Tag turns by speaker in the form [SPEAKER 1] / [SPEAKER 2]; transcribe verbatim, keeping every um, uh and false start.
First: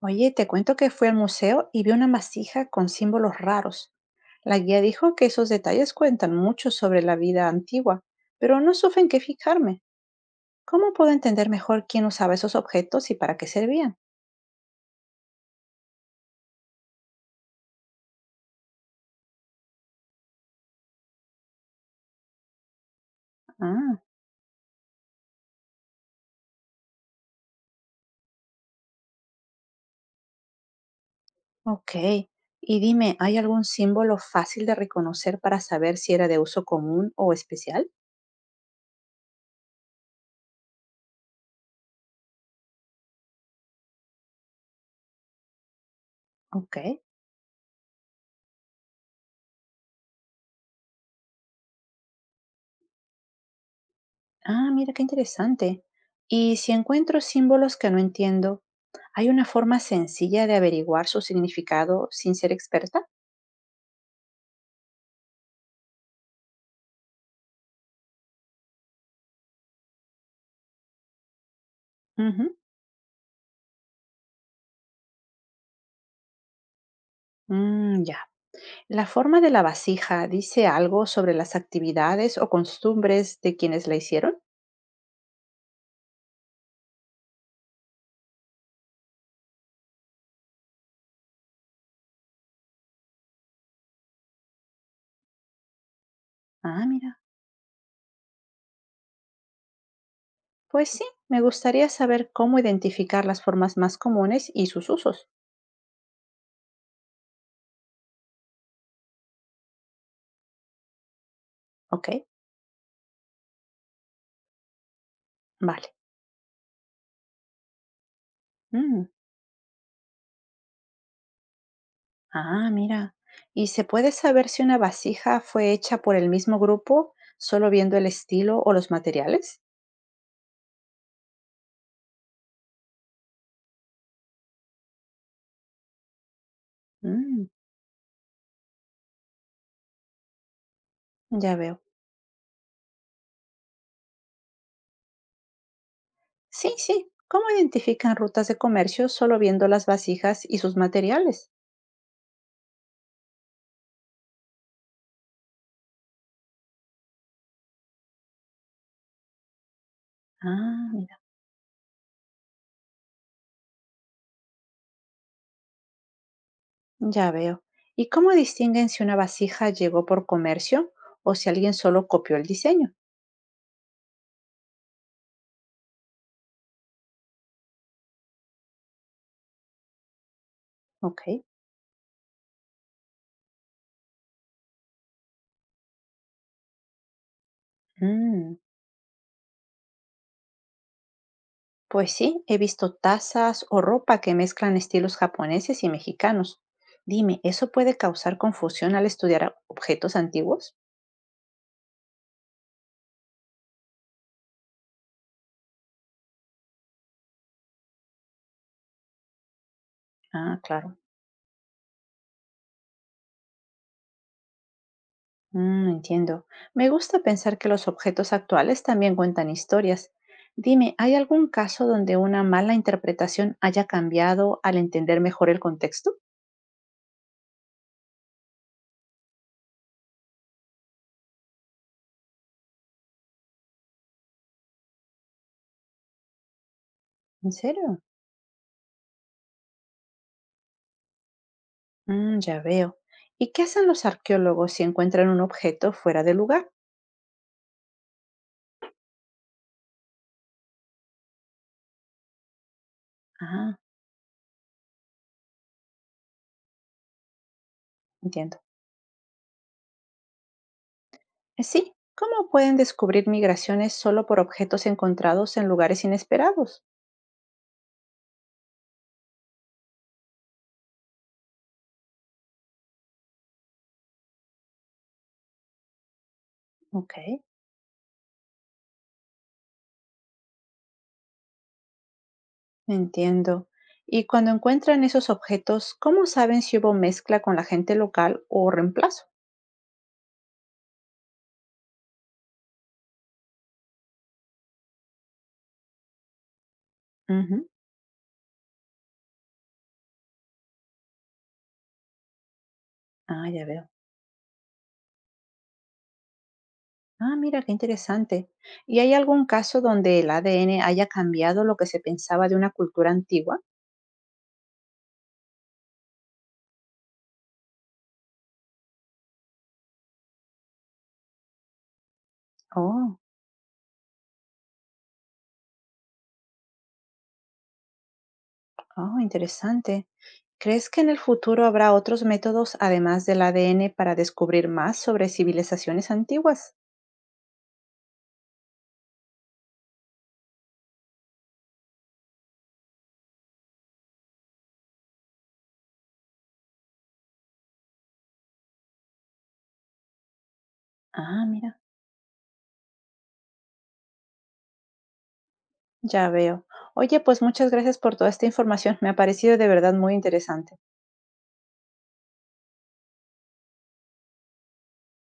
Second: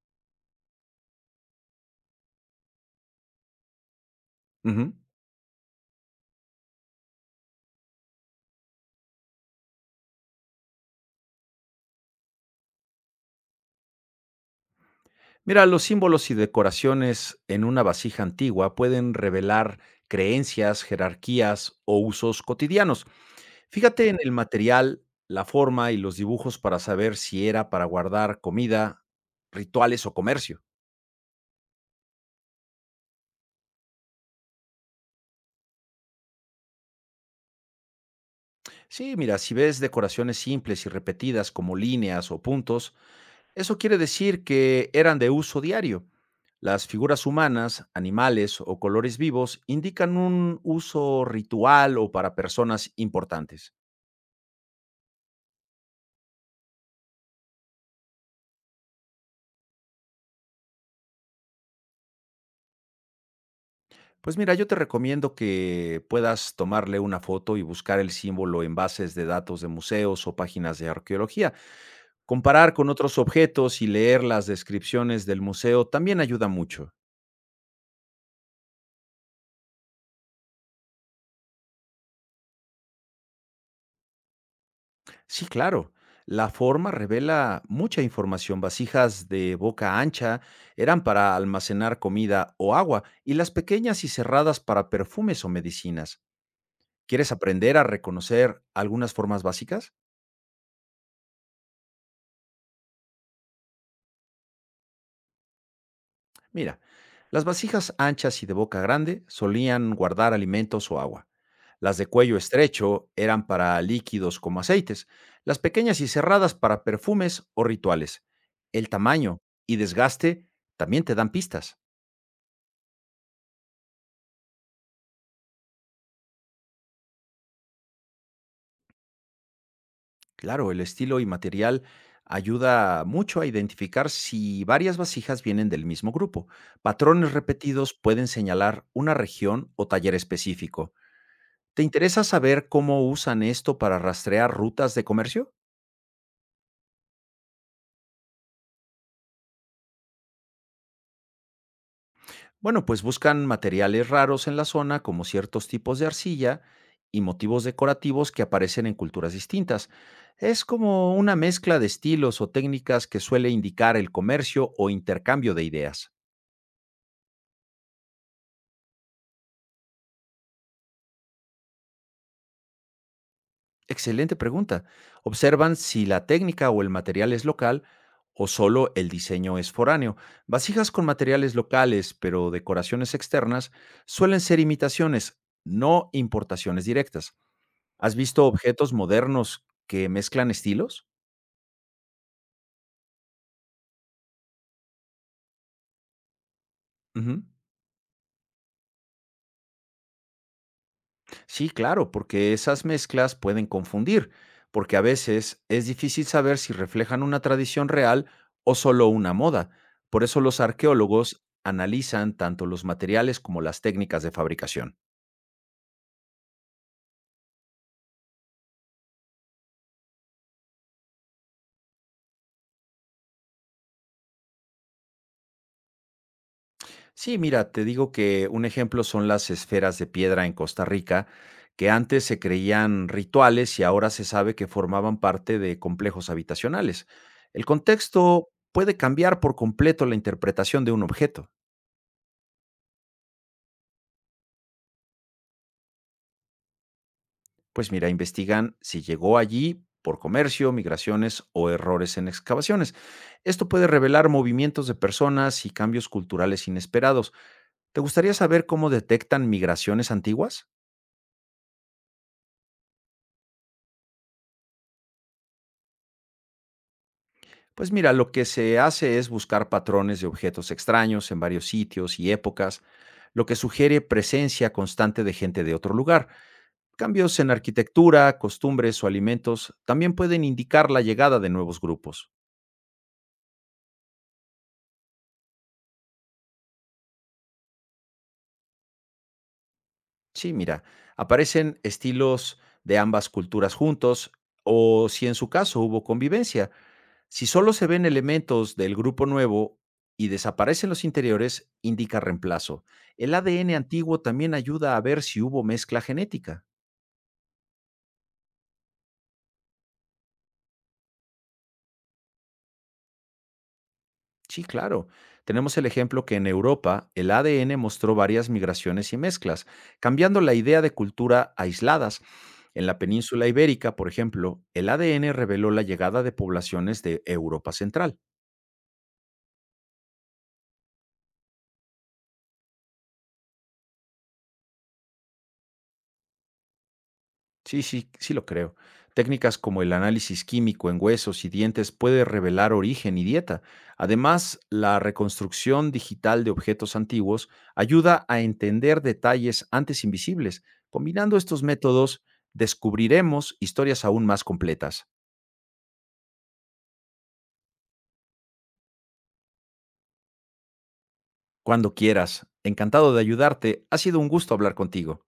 [SPEAKER 1] Oye, te cuento que fui al museo y vi una masija con símbolos raros. La guía
[SPEAKER 2] Ujú.
[SPEAKER 1] dijo que esos detalles cuentan mucho sobre la vida antigua, pero no supe en qué fijarme. ¿Cómo puedo entender mejor quién usaba esos objetos y para qué servían?
[SPEAKER 2] Mira, los símbolos y decoraciones en una vasija antigua pueden revelar creencias, jerarquías o usos cotidianos.
[SPEAKER 1] Ah,
[SPEAKER 2] Fíjate en el material, la forma y los dibujos para saber si era para guardar comida, rituales o comercio.
[SPEAKER 1] ok. Y dime, ¿hay algún símbolo fácil de reconocer para saber si era de uso común o especial?
[SPEAKER 2] Sí, mira, si ves decoraciones simples y repetidas como líneas o puntos, eso quiere decir que eran de uso diario.
[SPEAKER 1] Ok.
[SPEAKER 2] Las figuras humanas, animales o colores vivos indican un uso ritual o para personas importantes.
[SPEAKER 1] Ah, mira qué interesante. Y si encuentro símbolos que no entiendo, ¿hay una forma sencilla de averiguar su significado sin ser experta?
[SPEAKER 2] Pues mira, yo te recomiendo que puedas tomarle una foto y buscar el símbolo en bases de datos de museos o páginas de arqueología.
[SPEAKER 1] Ujú.
[SPEAKER 2] Comparar con otros objetos y leer las descripciones del museo también ayuda mucho.
[SPEAKER 1] Mm, ya. ¿La forma de la vasija dice algo sobre las actividades o costumbres de quienes la hicieron?
[SPEAKER 2] Sí, claro. La forma revela mucha información. Vasijas de boca ancha eran para almacenar comida o agua y las pequeñas y cerradas para perfumes o medicinas.
[SPEAKER 1] Ah, mira.
[SPEAKER 2] ¿Quieres aprender a reconocer algunas formas básicas?
[SPEAKER 1] Pues sí, me gustaría saber cómo identificar las formas más comunes y sus usos.
[SPEAKER 2] Mira, las vasijas anchas y de boca grande solían guardar alimentos o agua. Las de
[SPEAKER 1] Ok,
[SPEAKER 2] cuello estrecho eran para líquidos como aceites. Las
[SPEAKER 1] vale.
[SPEAKER 2] pequeñas y cerradas para perfumes o rituales. El
[SPEAKER 1] Mm.
[SPEAKER 2] tamaño y desgaste también te dan pistas.
[SPEAKER 1] Ah, mira. ¿Y se puede saber si una vasija fue hecha por el mismo grupo, solo viendo el estilo o los materiales?
[SPEAKER 2] Claro, el estilo y material ayuda mucho a identificar si varias vasijas vienen del mismo grupo. Patrones
[SPEAKER 1] Mm,
[SPEAKER 2] repetidos pueden señalar una región o taller específico.
[SPEAKER 1] ya veo.
[SPEAKER 2] ¿Te interesa saber cómo usan esto para rastrear rutas de comercio?
[SPEAKER 1] Sí, sí. ¿Cómo identifican rutas de comercio solo viendo las vasijas y sus materiales?
[SPEAKER 2] Bueno, pues buscan materiales raros en la zona como ciertos tipos de arcilla y motivos decorativos que aparecen en culturas distintas. Es
[SPEAKER 1] Ah,
[SPEAKER 2] como
[SPEAKER 1] mira.
[SPEAKER 2] una mezcla de estilos o técnicas que suele indicar el comercio o intercambio de ideas.
[SPEAKER 1] Ya veo. ¿Y cómo distinguen si una vasija llegó por comercio o si alguien solo copió el diseño?
[SPEAKER 2] Excelente pregunta. Observan si la técnica o el material es local o solo el diseño es foráneo. Vasijas con
[SPEAKER 1] Ok.
[SPEAKER 2] materiales locales, pero decoraciones externas, suelen ser imitaciones, no importaciones directas. ¿Has visto
[SPEAKER 1] Mm.
[SPEAKER 2] objetos modernos que mezclan estilos?
[SPEAKER 1] Pues sí, he visto tazas o ropa que mezclan estilos japoneses y mexicanos. Dime,
[SPEAKER 2] Ujú.
[SPEAKER 1] ¿eso puede causar confusión al estudiar a- objetos antiguos?
[SPEAKER 2] Sí, claro, porque esas mezclas pueden confundir, porque a veces es difícil saber si reflejan una tradición real o solo una moda. Por eso
[SPEAKER 1] Ah,
[SPEAKER 2] los
[SPEAKER 1] claro.
[SPEAKER 2] arqueólogos analizan tanto los materiales como las técnicas de fabricación.
[SPEAKER 1] Mm, entiendo. Me gusta pensar que los objetos actuales también cuentan historias. Dime, ¿hay algún caso donde una mala interpretación haya cambiado al entender mejor el contexto?
[SPEAKER 2] Sí, mira, te digo que un ejemplo son las esferas de piedra en Costa Rica, que antes se creían rituales y ahora se sabe que formaban parte de complejos habitacionales.
[SPEAKER 1] ¿En
[SPEAKER 2] El
[SPEAKER 1] serio?
[SPEAKER 2] contexto puede cambiar por completo la interpretación de un objeto.
[SPEAKER 1] Mm, ya veo. ¿Y qué hacen los arqueólogos si encuentran un objeto fuera de lugar?
[SPEAKER 2] Pues mira, investigan si llegó allí por comercio, migraciones o errores en excavaciones. Esto
[SPEAKER 1] Ah,
[SPEAKER 2] puede revelar movimientos de personas y cambios culturales inesperados. ¿Te gustaría
[SPEAKER 1] entiendo.
[SPEAKER 2] saber cómo detectan migraciones antiguas?
[SPEAKER 1] Eh, Sí, ¿cómo pueden descubrir migraciones solo por objetos encontrados en lugares inesperados?
[SPEAKER 2] Pues mira, lo que se hace es buscar patrones de objetos extraños en varios sitios y épocas, lo que sugiere presencia constante de gente de otro lugar.
[SPEAKER 1] Ok,
[SPEAKER 2] Cambios en arquitectura, costumbres o alimentos también pueden indicar la llegada de nuevos grupos.
[SPEAKER 1] entiendo. Y cuando encuentran esos objetos, ¿cómo saben si hubo mezcla con la gente local o reemplazo?
[SPEAKER 2] Sí, mira, aparecen estilos de ambas culturas juntos o si en su caso hubo convivencia. Si
[SPEAKER 1] Ujú.
[SPEAKER 2] solo se ven elementos del grupo nuevo y desaparecen los interiores, indica reemplazo. El
[SPEAKER 1] Ah, ya
[SPEAKER 2] A D N
[SPEAKER 1] veo.
[SPEAKER 2] antiguo también ayuda a ver si hubo mezcla genética.
[SPEAKER 1] Ah, mira, qué interesante. ¿Y hay algún caso donde el A D N haya cambiado lo que se pensaba de una cultura antigua?
[SPEAKER 2] Sí, claro. Tenemos el ejemplo que en Europa el A D N mostró varias migraciones y mezclas, cambiando la idea de cultura aisladas. En la
[SPEAKER 1] Oh,
[SPEAKER 2] península ibérica, por ejemplo, el A D N reveló la llegada de poblaciones de Europa Central.
[SPEAKER 1] oh, interesante. ¿Crees que en el futuro habrá otros métodos además del A D N para descubrir más sobre civilizaciones antiguas?
[SPEAKER 2] Sí, sí, sí lo creo. Técnicas como el análisis químico en huesos y dientes puede revelar origen y dieta. Además, la reconstrucción digital de objetos antiguos ayuda a entender detalles antes invisibles. Combinando
[SPEAKER 1] Ah,
[SPEAKER 2] estos
[SPEAKER 1] mira,
[SPEAKER 2] métodos, descubriremos historias aún más completas.
[SPEAKER 1] ya veo. Oye, pues muchas gracias por toda esta información. Me ha parecido de verdad muy interesante.
[SPEAKER 2] Cuando quieras. Encantado de ayudarte. Ha sido un gusto hablar contigo.